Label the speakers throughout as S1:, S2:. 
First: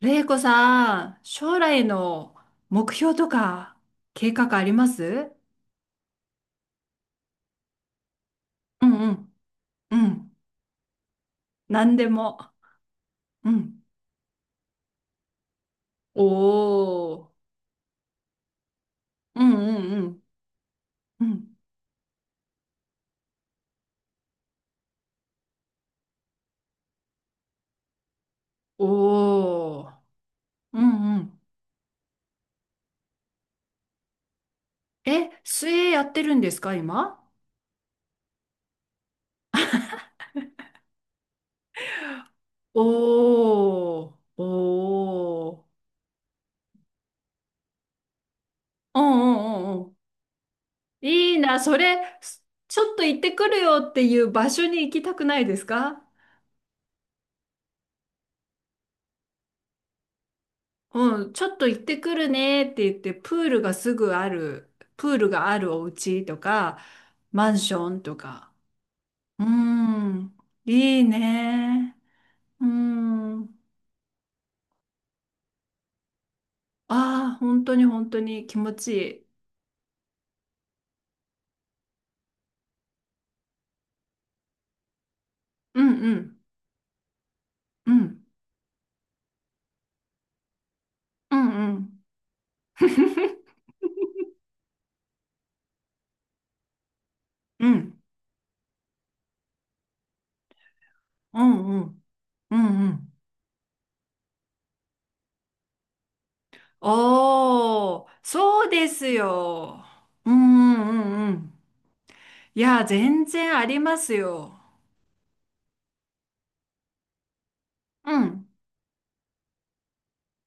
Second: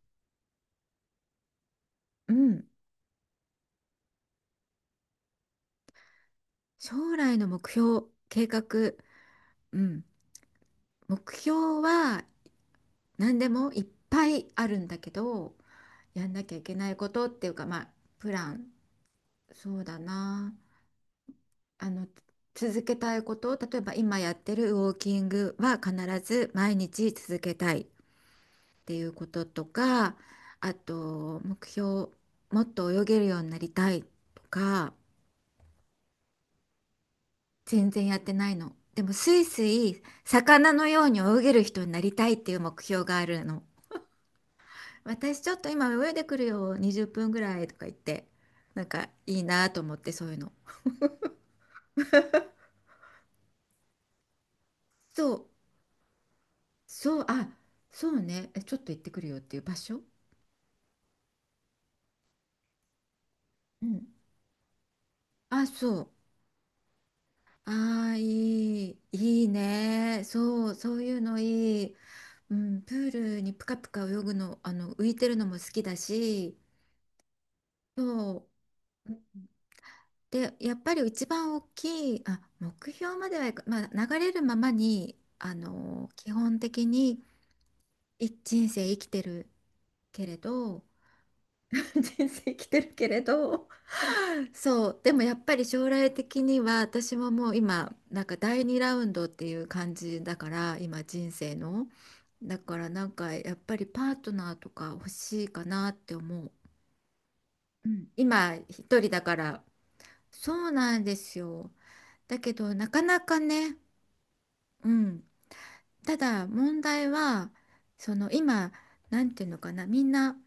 S1: れいこさん、将来
S2: う
S1: の
S2: ん、
S1: 目標とか計画あります？
S2: 将来の目標、計画、
S1: うんうん。
S2: う
S1: う
S2: ん、
S1: ん。
S2: 目標
S1: 何で
S2: は
S1: も。
S2: 何で
S1: う
S2: もい
S1: ん。
S2: っぱいあるんだけど、
S1: お
S2: やんなきゃいけないことって
S1: ー、
S2: いうか、まあ、プラン、
S1: うんう
S2: そう
S1: ん
S2: だ
S1: うん。
S2: な、
S1: うん。
S2: あの、続けたいこと、例えば今やってるウォーキングは必ず毎日続けたいっていうことと
S1: おー。
S2: か、あ
S1: うんうん。
S2: と、目標、もっと泳げるようになりたいとか、
S1: え、水泳やってるんですか、今？
S2: 全然やってないの。でもスイスイ魚のように泳げる人になりたいっていう目標があるの。
S1: おー、
S2: 私ち
S1: お
S2: ょっと
S1: ー。
S2: 今泳いでくるよ20分ぐらいとか言って、なん
S1: う
S2: か
S1: んう
S2: いいな
S1: んう
S2: と
S1: んう
S2: 思
S1: ん。
S2: って、そういうの。
S1: いいな、それ、ちょっと行ってくるよっていう場所に行きた
S2: そ
S1: くな
S2: う
S1: いですか？
S2: そう、あ、そうねえ、ちょっと行ってくるよっていう場所。
S1: うん、ちょっと行ってくるねって言って、プールが
S2: う
S1: す
S2: ん、
S1: ぐある、プールがあ
S2: あ、
S1: るお
S2: そう、
S1: 家とか、マンション
S2: ああ
S1: とか。
S2: いいい
S1: う
S2: いね、
S1: ん、
S2: そうそ
S1: い
S2: う
S1: い
S2: いうのいい、
S1: ね。
S2: う
S1: う
S2: ん、プールに
S1: ん。
S2: プカプカ泳ぐの、浮いてるのも好きだし、
S1: ああ、本当に本当に
S2: そ
S1: 気持ちい
S2: う。
S1: い。
S2: で、やっぱり一番大きい、あ、目標まではいか、まあ、流れるままに、あ
S1: うん
S2: の
S1: う
S2: 基
S1: ん、
S2: 本的に
S1: うん、
S2: い人生生きてるけれど、
S1: うんう ん。
S2: 人生生きてるけれ ど、そう、でもやっぱり将来的には私ももう
S1: う
S2: 今、
S1: ん、
S2: なんか第2ラウンドっていう感じだから、今人
S1: う
S2: 生
S1: ん、う
S2: の。
S1: ん、う
S2: だか
S1: ん、
S2: ら
S1: う
S2: なん
S1: ん。
S2: かやっぱりパートナーとか欲しいかなって思う。う
S1: おー、
S2: ん、今
S1: そう
S2: 一
S1: です
S2: 人だから。
S1: よ。う
S2: そう
S1: ん、う
S2: なん
S1: ん、
S2: で
S1: うん。う
S2: す
S1: ん、
S2: よ。だけ
S1: い
S2: ど
S1: や、
S2: なかな
S1: 全
S2: か
S1: 然あ
S2: ね。
S1: りますよ。
S2: うん、ただ問題はそ
S1: う
S2: の
S1: ん、
S2: 今、なんていうのかな、みんな、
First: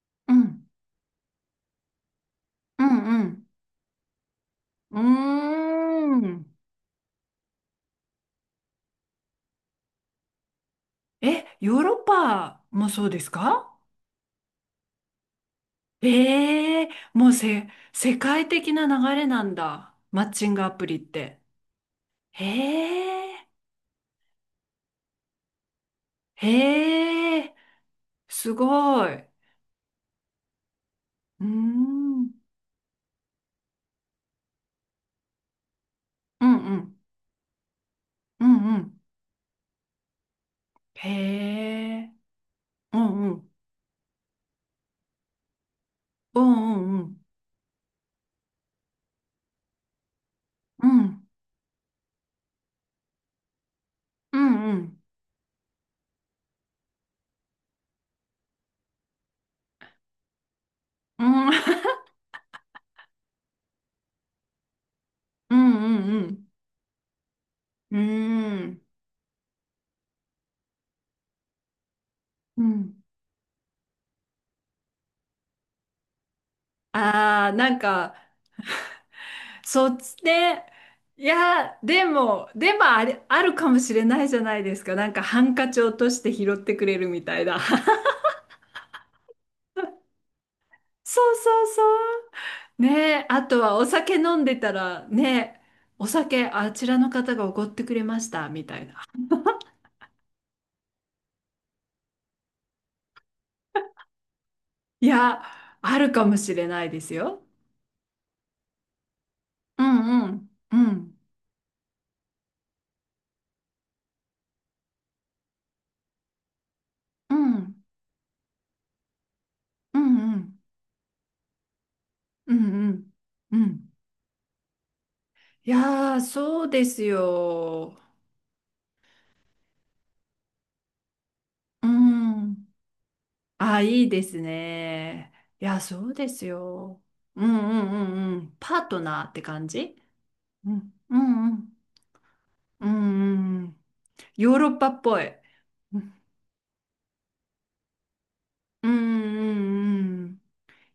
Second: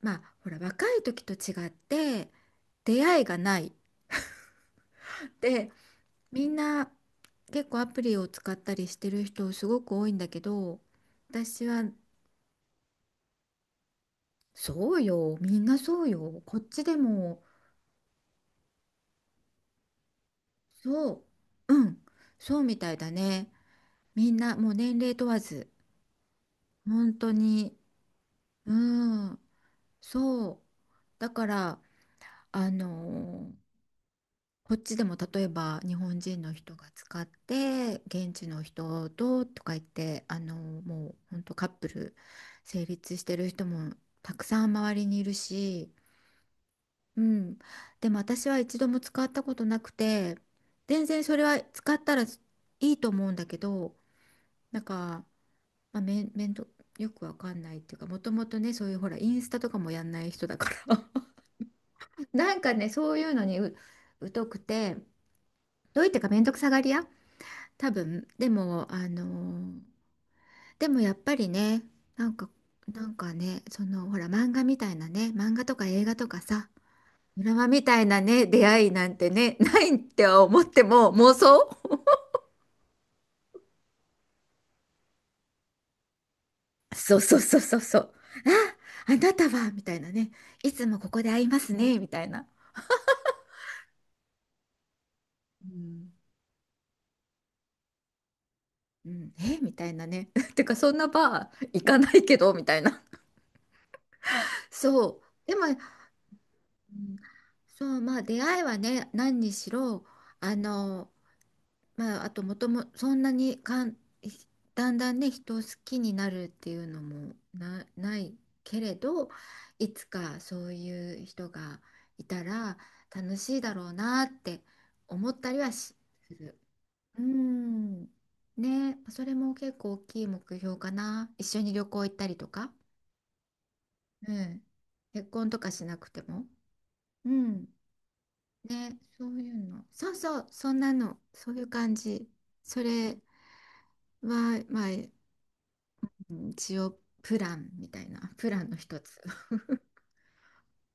S2: ま
S1: う
S2: あほら、
S1: ん、
S2: 若い時と違って
S1: う
S2: 出
S1: ん、
S2: 会
S1: う
S2: いが
S1: ん。
S2: ない
S1: うー
S2: で、
S1: ん。
S2: みんな結構アプリを使ったりしてる人すごく多いんだけど、
S1: え、
S2: 私
S1: ヨー
S2: は、
S1: ロッパもそうですか？
S2: そうよ、みんなそうよこっ
S1: え
S2: ち
S1: え
S2: で
S1: ー、もう
S2: も。
S1: 世界的な流れなんだ、マッチングアプリっ
S2: そ
S1: て。
S2: う、うん、そうみたいだ
S1: へ
S2: ね。
S1: え、
S2: みんなもう年齢問わず本当
S1: へえ、
S2: に。
S1: すごい。
S2: う
S1: う
S2: ん、そう、だ
S1: ー
S2: から
S1: ん、うん
S2: あのーこっちでも例えば日本人
S1: う
S2: の人が
S1: ん、
S2: 使って現
S1: う
S2: 地の
S1: んうん。
S2: 人ととか言って、も
S1: へ
S2: う本当カップ
S1: え、
S2: ル成
S1: う
S2: 立
S1: ん
S2: し
S1: う
S2: てる
S1: ん、
S2: 人もたくさん周りにいるし、
S1: うんうん
S2: うん、でも私は一度も使ったことなくて、
S1: う
S2: 全然
S1: ん、
S2: それは使ったらいいと思うんだけど、
S1: うん、うんう
S2: なん
S1: ん、
S2: か、まあ、めん、めんどよくわかんないっていうか、もともとね、そういう、ほら、インスタとかもやんない人だから、
S1: うん、
S2: なんかね、そういうのに、疎くて、
S1: うん
S2: どういっ
S1: う
S2: てか、めん
S1: ん
S2: どくさがり屋多
S1: うん、
S2: 分、で
S1: うーん、
S2: も、でもやっぱりね、なんか、
S1: うん。
S2: なんかね、その、ほら、漫画みたいなね、漫画とか映画とかさ、ド
S1: ああ、
S2: ラマ
S1: なん
S2: みたい
S1: か、
S2: なね、出会いなんてね、な
S1: そ
S2: い
S1: っ
S2: っ
S1: ち
S2: ては思
S1: で、
S2: っても
S1: い
S2: 妄想。
S1: や、でも、でもあれ、あるかもしれないじゃないですか。なんかハンカチ落として拾ってくれる
S2: そう
S1: み
S2: そう
S1: たい
S2: そ
S1: な。
S2: うそうそ う。あ、あなたは、みたいなね、いつもここ
S1: そ
S2: で
S1: う
S2: 会いま
S1: そう
S2: す
S1: そ
S2: ね、みたいな。
S1: う。ねえ、あとはお酒飲んでたら、ねえ、
S2: う
S1: お
S2: ん、
S1: 酒あちらの方がおごってくれました、みたいな。
S2: うん、え、みたいなね。てか、そんなバー行かないけど、みたいな。
S1: い
S2: そ
S1: や、
S2: う。でも、う
S1: あるかもしれないです
S2: ん、
S1: よ。
S2: そう、まあ、出会いはね、何にし
S1: う
S2: ろ、
S1: んうん、
S2: あ
S1: う
S2: の、
S1: ん、
S2: まあ、あともとも、そんなにかん、だんだんね、人を好きになるっていうの
S1: う
S2: も
S1: ん、
S2: な、ないけれど、い
S1: う
S2: つ
S1: ん、う
S2: か
S1: ん、
S2: そういう人がいた
S1: うん、
S2: ら
S1: うん。
S2: 楽
S1: う
S2: しいだろ
S1: ん、
S2: うなって思ったり
S1: い
S2: はし
S1: やー、
S2: する。
S1: そうです
S2: う
S1: よ。
S2: ん。ね、それも結構大きい目標かな。一緒に旅
S1: う
S2: 行行ったりと
S1: ん。
S2: か。
S1: あ、いいで
S2: う
S1: す
S2: ん。結
S1: ね。
S2: 婚と
S1: い
S2: か
S1: や、
S2: しな
S1: そ
S2: く
S1: う
S2: て
S1: で
S2: も。
S1: すよ。
S2: う
S1: うん
S2: ん。
S1: うんうんうん。パー
S2: ね、
S1: トナー
S2: そ
S1: っ
S2: う
S1: て
S2: いう
S1: 感
S2: の。
S1: じ。
S2: そうそう、
S1: う
S2: そんな
S1: ん。う
S2: の。
S1: ん
S2: そ
S1: う
S2: ういう
S1: ん。
S2: 感じ。そ
S1: うん
S2: れ
S1: うんうん。ヨー
S2: は、
S1: ロッ
S2: まあ、
S1: パっぽい。うん
S2: 一応プランみたいな、プランの
S1: うん
S2: 一つ。
S1: う んうん。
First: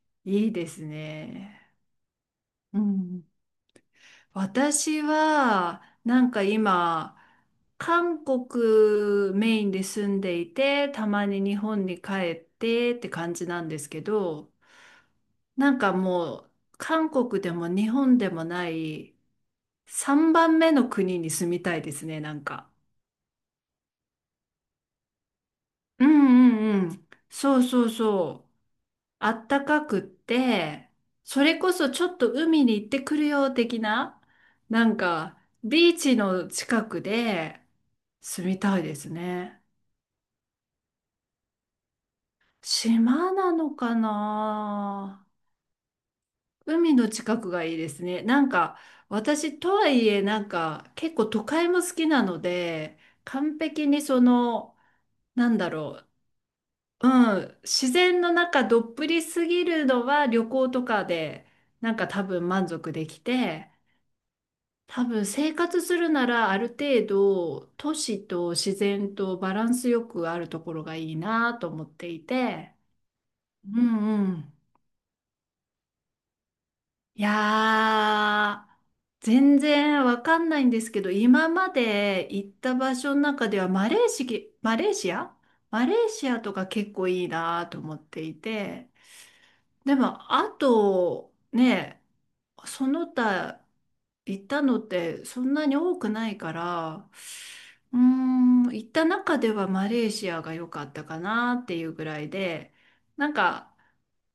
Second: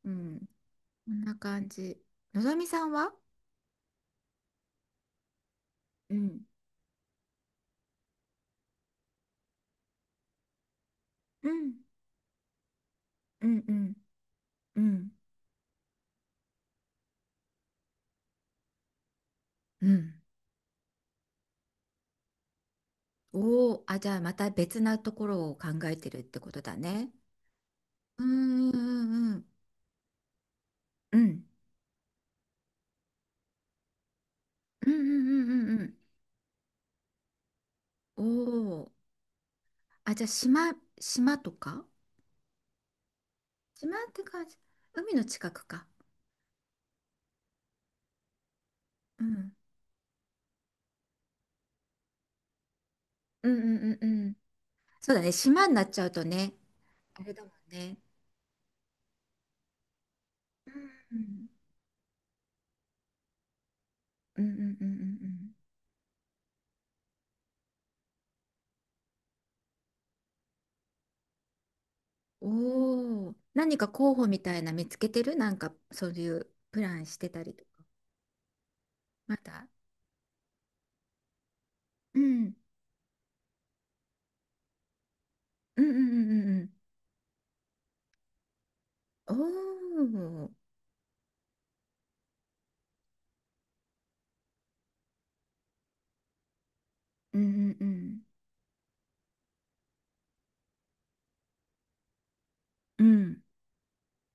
S2: うん。
S1: いいです
S2: こんな感
S1: ね。
S2: じ。のぞみ
S1: う
S2: さんは。
S1: ん。私は、
S2: う
S1: なん
S2: ん。
S1: か今、韓国メインで住んでいて、たまに
S2: う
S1: 日
S2: ん。
S1: 本に帰ってって感
S2: う
S1: じな
S2: ん
S1: ん
S2: う
S1: です
S2: ん
S1: けど、
S2: うん
S1: なんかもう、韓国でも日本でもない、
S2: うん。
S1: 3番目の国に住みたいですね、なんか。
S2: おおー、あ、じゃあまた別なところを考え
S1: う
S2: てるってこ
S1: ん
S2: とだ
S1: うんうん。
S2: ね。
S1: そうそう
S2: う
S1: そう。
S2: んう
S1: あ
S2: んうん
S1: ったかくって、
S2: う
S1: そ
S2: ん
S1: れこそちょっと海に行ってくるよ的な、な
S2: うんう
S1: んか、
S2: んうんうんう
S1: ビ
S2: ん。
S1: ーチの近くで
S2: お
S1: 住みた
S2: お
S1: い
S2: ー、
S1: ですね。
S2: あ、じゃあ島、島とか、
S1: 島なの
S2: 島
S1: か
S2: って感じ。海の
S1: な。
S2: 近くか。
S1: 海の近くがいいですね。なんか、
S2: うん
S1: 私とはいえ、なんか、結構都会も好きなので、
S2: うん
S1: 完
S2: う
S1: 璧
S2: んうん
S1: に
S2: う
S1: そ
S2: ん。
S1: の、
S2: そうだね、
S1: なん
S2: 島
S1: だ
S2: になっ
S1: ろ
S2: ちゃ
S1: う、
S2: うとね、
S1: う
S2: あれだも
S1: ん、
S2: ん
S1: 自
S2: ね。
S1: 然の中どっぷりすぎるのは旅
S2: う
S1: 行とかで
S2: ん
S1: なんか多分満足できて、
S2: うんうんうんうんうんう
S1: 多分生
S2: ん。
S1: 活するならある程度都市と自然とバランスよくあるところがいいなと思っていて。
S2: おお、何
S1: う
S2: か候補
S1: んう
S2: み
S1: ん、
S2: たいな見つけてる、なんかそういうプランし
S1: い
S2: てたりとか。
S1: やー、
S2: ま
S1: 全
S2: だ。
S1: 然わかんないんですけど、今ま
S2: う
S1: で行っ
S2: ん。
S1: た場所の中ではマレーシア、
S2: うん
S1: マ
S2: う
S1: レ
S2: んう
S1: ーシ
S2: ん
S1: ア
S2: う
S1: と
S2: んう
S1: か
S2: ん。
S1: 結構いいなと思っていて。で
S2: お
S1: も、あ
S2: お。
S1: と、ね、その他行ったのってそんなに多くないから、
S2: うんうんう
S1: うー
S2: ん。
S1: ん、行った中ではマレーシアが良かったかなっていうぐらいで、
S2: う
S1: なん
S2: ん
S1: か、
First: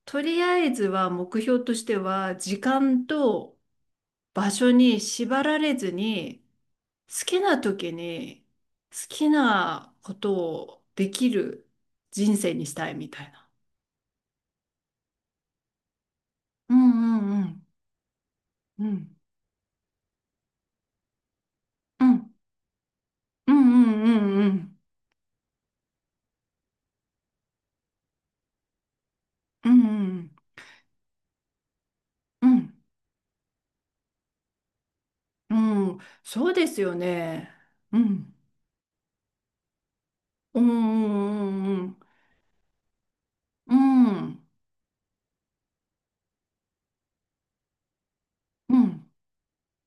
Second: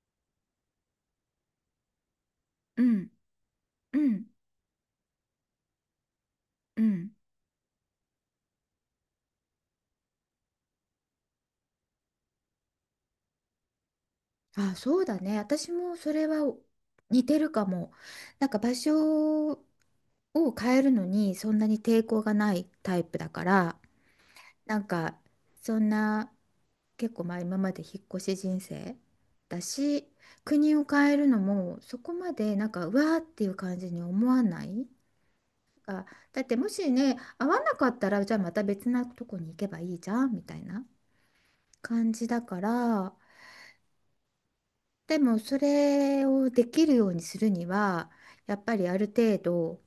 S1: とりあえずは目標としては、時
S2: う
S1: 間
S2: ん
S1: と
S2: うん
S1: 場所に縛られずに、
S2: うん。
S1: 好きな時に好きなことをできる人生にしたいみたいな。
S2: あ、そうだね。私もそれは
S1: うんう
S2: 似て
S1: んう
S2: るか
S1: ん。
S2: も。なんか場
S1: うん。
S2: 所を変えるのにそんなに抵
S1: う
S2: 抗
S1: ん
S2: がないタイプだか
S1: う
S2: ら。
S1: んうん
S2: なんか、そんな、結構、まあ、今まで引っ越し人生だ
S1: うんう
S2: し、
S1: ん
S2: 国を変えるのもそこま
S1: うんう
S2: でなん
S1: ん
S2: かうわーっていう感じに思わない。
S1: うん、
S2: あ、だっ
S1: そう
S2: て
S1: で
S2: も
S1: す
S2: し
S1: よ
S2: ね、合
S1: ね。
S2: わなかっ
S1: う
S2: たらじ
S1: ん
S2: ゃあまた別なとこに行けばいいじゃんみた
S1: う
S2: いな
S1: んう
S2: 感
S1: ん
S2: じだから、
S1: うんうん
S2: でもそれをできるようにするには、やっぱ
S1: う
S2: りある
S1: ん
S2: 程度、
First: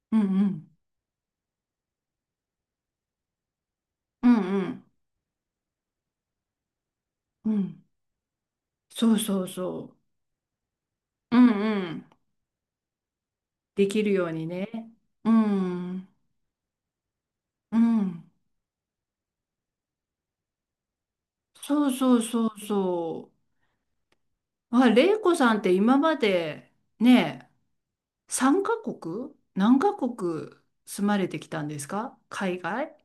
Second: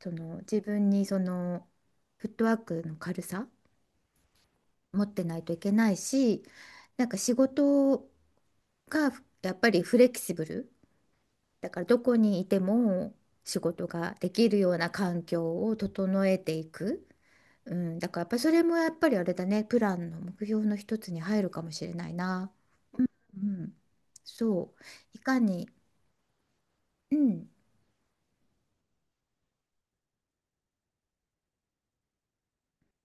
S2: そ
S1: うんう
S2: の、自
S1: ん
S2: 分にそのフットワークの軽さ
S1: うんうん
S2: 持ってないといけないし、なんか仕
S1: うん、
S2: 事が
S1: そうそう
S2: やっぱり
S1: そ
S2: フレキシブル
S1: う、うん
S2: だ
S1: う
S2: から、ど
S1: ん、
S2: こにいても仕事
S1: できる
S2: が
S1: よ
S2: で
S1: うに
S2: きる
S1: ね。
S2: ような環
S1: う
S2: 境を
S1: ん
S2: 整えていく、う
S1: う
S2: ん、だからやっ
S1: ん、
S2: ぱそれもやっぱりあれだね、プランの目標の一つに入るかもし
S1: そう
S2: れない
S1: そうそ
S2: な、
S1: うそ
S2: うん、そ
S1: う。
S2: う、
S1: あ、玲
S2: い
S1: 子
S2: か
S1: さんっ
S2: に、
S1: て今まで
S2: うん、
S1: ね、3カ国何カ国住まれてきたんですか、海外。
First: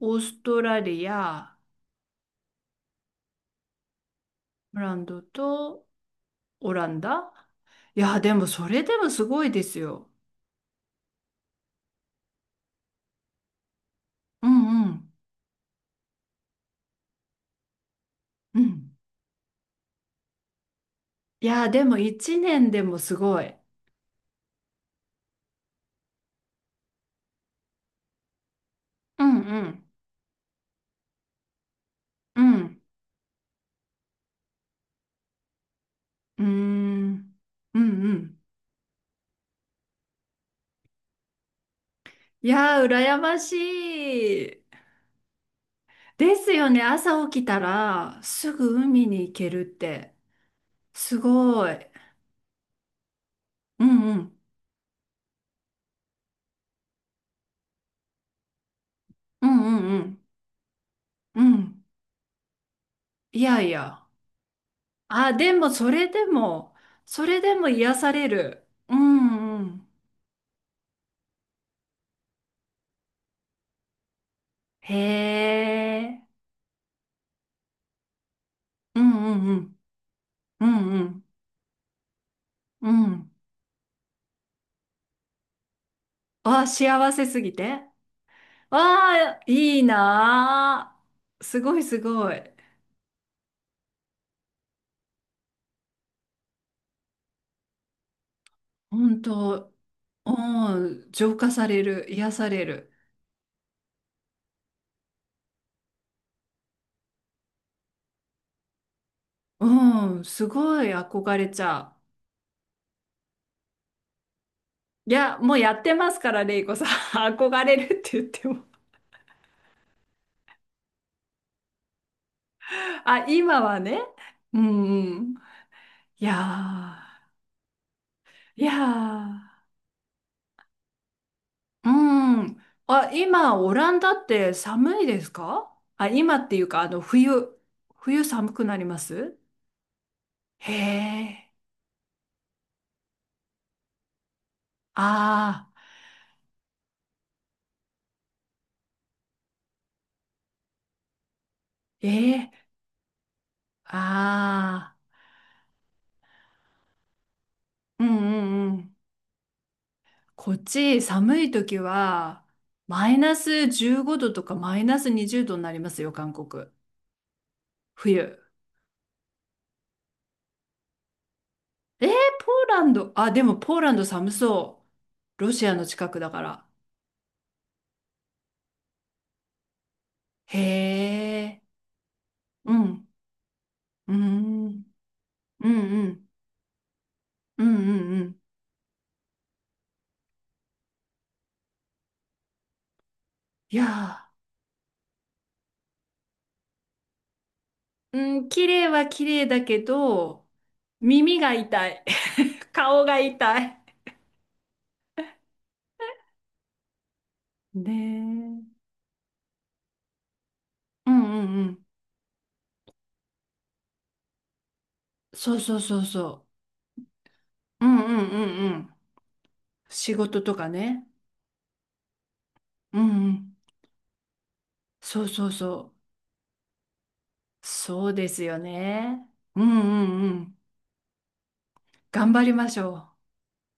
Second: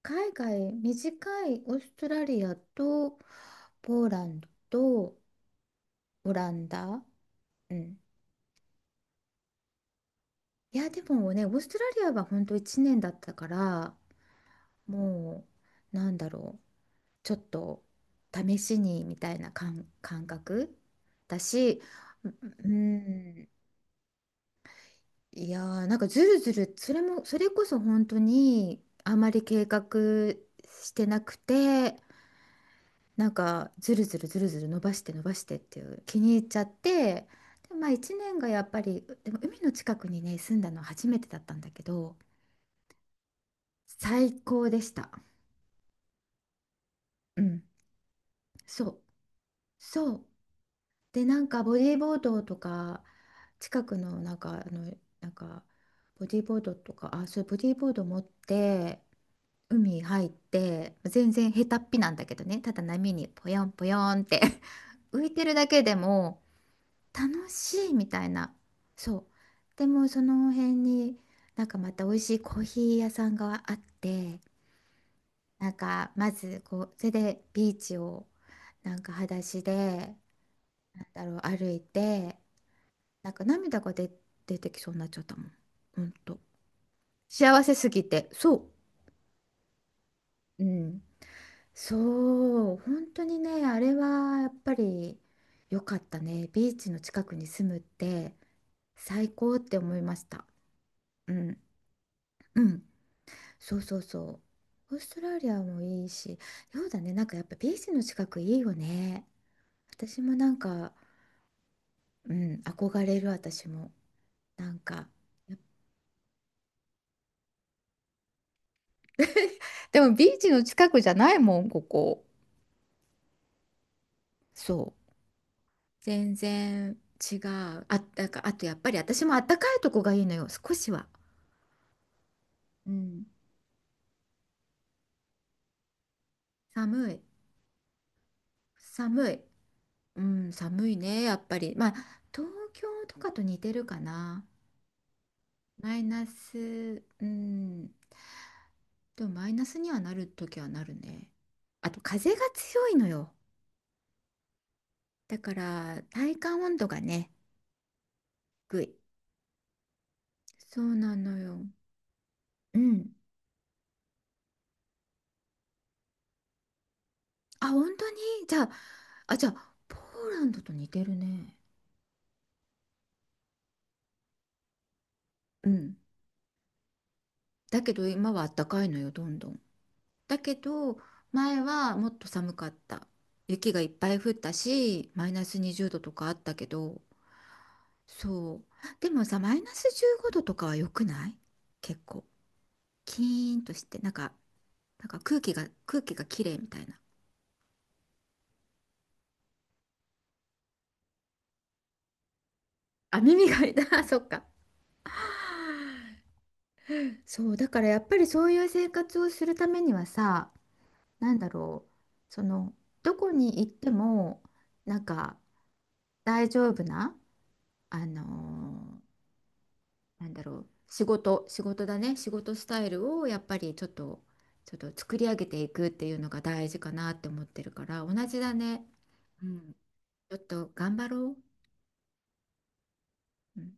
S1: オー
S2: 海
S1: スト
S2: 外
S1: ラリ
S2: 短
S1: ア、
S2: い、オーストラリアとポーランド
S1: ブラン
S2: と
S1: ドと、
S2: オラン
S1: オラン
S2: ダ、
S1: ダ。
S2: うん、
S1: いや、でもそれでもすごいですよ。
S2: いやでもね、オーストラリアは本当1年だったから、
S1: うんうん。
S2: もうなんだろう、ちょっと試
S1: う
S2: し
S1: ん。
S2: にみたいな、感覚だ
S1: いや、
S2: し、
S1: でも
S2: う
S1: 一
S2: う
S1: 年でもすご
S2: ん、
S1: い。
S2: いやー、なんかずるずる、それも、それこそ本当にあ
S1: う
S2: ま
S1: ん
S2: り
S1: う
S2: 計画
S1: ん
S2: してなくて、
S1: うん、
S2: なんかずるずるずるずる伸ばして伸ばしてっていう気に入
S1: うー
S2: っちゃって、
S1: ん、
S2: で、
S1: うん
S2: まあ1
S1: う
S2: 年
S1: ん、
S2: がやっぱり、でも海の近くにね、住んだの初めてだったんだけど、
S1: いやー、羨まし
S2: 最
S1: い。
S2: 高でした。
S1: ですよね。朝起
S2: う
S1: きた
S2: ん、
S1: らすぐ
S2: そう、
S1: 海に行けるっ
S2: そ
S1: て。
S2: う。
S1: す
S2: で、なんか
S1: ご
S2: ボ
S1: い。
S2: ディーボードとか、近
S1: う
S2: く
S1: んう
S2: の
S1: ん
S2: なんか、なんかボディーボードとか、あ、そう、ボディーボード持って
S1: うんうんう
S2: 海
S1: ん
S2: 入って、全
S1: う
S2: 然下
S1: ん。
S2: 手っぴなんだけどね、ただ波に
S1: い
S2: ポ
S1: や
S2: ヨ
S1: い
S2: ンポヨ
S1: や。
S2: ンって、 浮い
S1: あ、
S2: てる
S1: で
S2: だ
S1: も
S2: け
S1: そ
S2: で
S1: れで
S2: も
S1: も、それ
S2: 楽
S1: でも
S2: しい
S1: 癒
S2: み
S1: さ
S2: た
S1: れ
S2: いな。
S1: る。う
S2: そ
S1: んう
S2: う。で
S1: ん。
S2: もその辺になんかまた美味しいコーヒー屋さんがあって、
S1: へ
S2: なんか、
S1: え。
S2: まず、こう、それでビーチを、な
S1: う
S2: んか
S1: んう
S2: 裸
S1: んう
S2: 足
S1: ん。
S2: で、
S1: うん
S2: な
S1: うん。
S2: んだろう、歩いて。
S1: う
S2: なん
S1: ん。
S2: か涙が出てきそうになっちゃったもん。ほんと。
S1: わあ、幸せすぎ
S2: 幸せ
S1: て。
S2: すぎて。そ
S1: わあ、いい
S2: う。う
S1: な
S2: ん。
S1: あ。すごいすごい。
S2: そう。本当にね、あれはやっぱり良かったね。ビーチの近くに住むって
S1: 本
S2: 最高っ
S1: 当、
S2: て思いました。
S1: うん、
S2: う
S1: 浄化
S2: ん。
S1: される、癒さ
S2: う
S1: れ
S2: ん。
S1: る。
S2: そうそうそう。オーストラリアもいいし、そうだね。なんかやっぱビーチの近くいいよね。
S1: う
S2: 私
S1: ん、
S2: も
S1: す
S2: なん
S1: ごい
S2: か、
S1: 憧れちゃ
S2: うん、憧れる私も。なんか。
S1: う。いや、もうやってますから、レイコさん。憧れるって言っても。
S2: でもビーチの近くじゃないもん、ここ。
S1: あ、今はね。う
S2: そ
S1: ん
S2: う。
S1: うん。い
S2: 全然
S1: や
S2: 違う。あ、だから、あ
S1: ー、
S2: と
S1: い
S2: や
S1: や
S2: っぱり私もあっ
S1: ー。
S2: たかいとこがいいのよ、少しは。
S1: うん。
S2: う
S1: あ、
S2: ん。
S1: 今、オランダって寒いですか？あ、今っていうか、あの、
S2: 寒い。
S1: 冬、冬寒くなりま
S2: 寒
S1: す？
S2: い。うん、
S1: へ
S2: 寒いね、やっ
S1: え。
S2: ぱり。まあ、東京とかと似てるかな。
S1: ああ、
S2: マイナス、うん。でもマイナスにはなるときはなるね。あと
S1: え
S2: 風が
S1: え、
S2: 強いのよ。
S1: あ
S2: だから体感温度がね、
S1: あ、うんうんう
S2: 低い。
S1: ん。こっ
S2: そう
S1: ち、
S2: なの
S1: 寒い
S2: よ。
S1: 時は、
S2: う
S1: マ
S2: ん。
S1: イナス15度とかマイナス20度になりますよ、韓国。
S2: あ、本当に。
S1: 冬。
S2: じゃあ、あ、じゃあ、ポーランドと似てるね。
S1: えー、ポーランド。あ、でもポーランド寒そう。ロシ
S2: う
S1: アの
S2: ん。
S1: 近くだから。
S2: だけど今は暖かいのよ、どんどん。だけ
S1: へ
S2: ど前
S1: え。
S2: はもっと寒かっ
S1: う
S2: た。
S1: ん。
S2: 雪がいっぱ
S1: う
S2: い降った
S1: ん。
S2: し、マイナス
S1: うん
S2: 20度
S1: う
S2: と
S1: ん。
S2: かあったけど、
S1: うんうんうん。
S2: そう。でもさ、マイナス15度とかは良くない、結構。キーンと
S1: い
S2: して、なん
S1: や
S2: か、空気が綺麗みたいな。
S1: ー、うん、綺麗は綺麗だけど、耳が痛い。顔が
S2: あ、耳
S1: 痛
S2: が痛い
S1: い。
S2: た。そっか。そう、だから
S1: ね
S2: やっぱりそうい
S1: え。
S2: う生活をするためにはさ、
S1: うん
S2: なん
S1: う
S2: だ
S1: んうん。
S2: ろう、その、どこに行っても、なんか
S1: そうそうそうそ
S2: 大丈夫な、
S1: う。うん
S2: あ
S1: うんうんうん。
S2: のー
S1: 仕
S2: なんだ
S1: 事
S2: ろ
S1: とか
S2: う、仕
S1: ね。
S2: 事、仕事だね、仕事スタイ
S1: う
S2: ル
S1: ん
S2: を
S1: う
S2: やっ
S1: ん。
S2: ぱりちょっと作
S1: そ
S2: り
S1: う
S2: 上げ
S1: そう
S2: ていくっ
S1: そ
S2: ていうのが大事かなって思って
S1: う。
S2: るから、
S1: そ
S2: 同
S1: うで
S2: じ
S1: す
S2: だ
S1: よ
S2: ね。
S1: ね。
S2: う
S1: う
S2: ん、
S1: んうん
S2: ちょ
S1: う
S2: っ
S1: ん。
S2: と頑張ろ
S1: 頑張りましょう。
S2: う。うん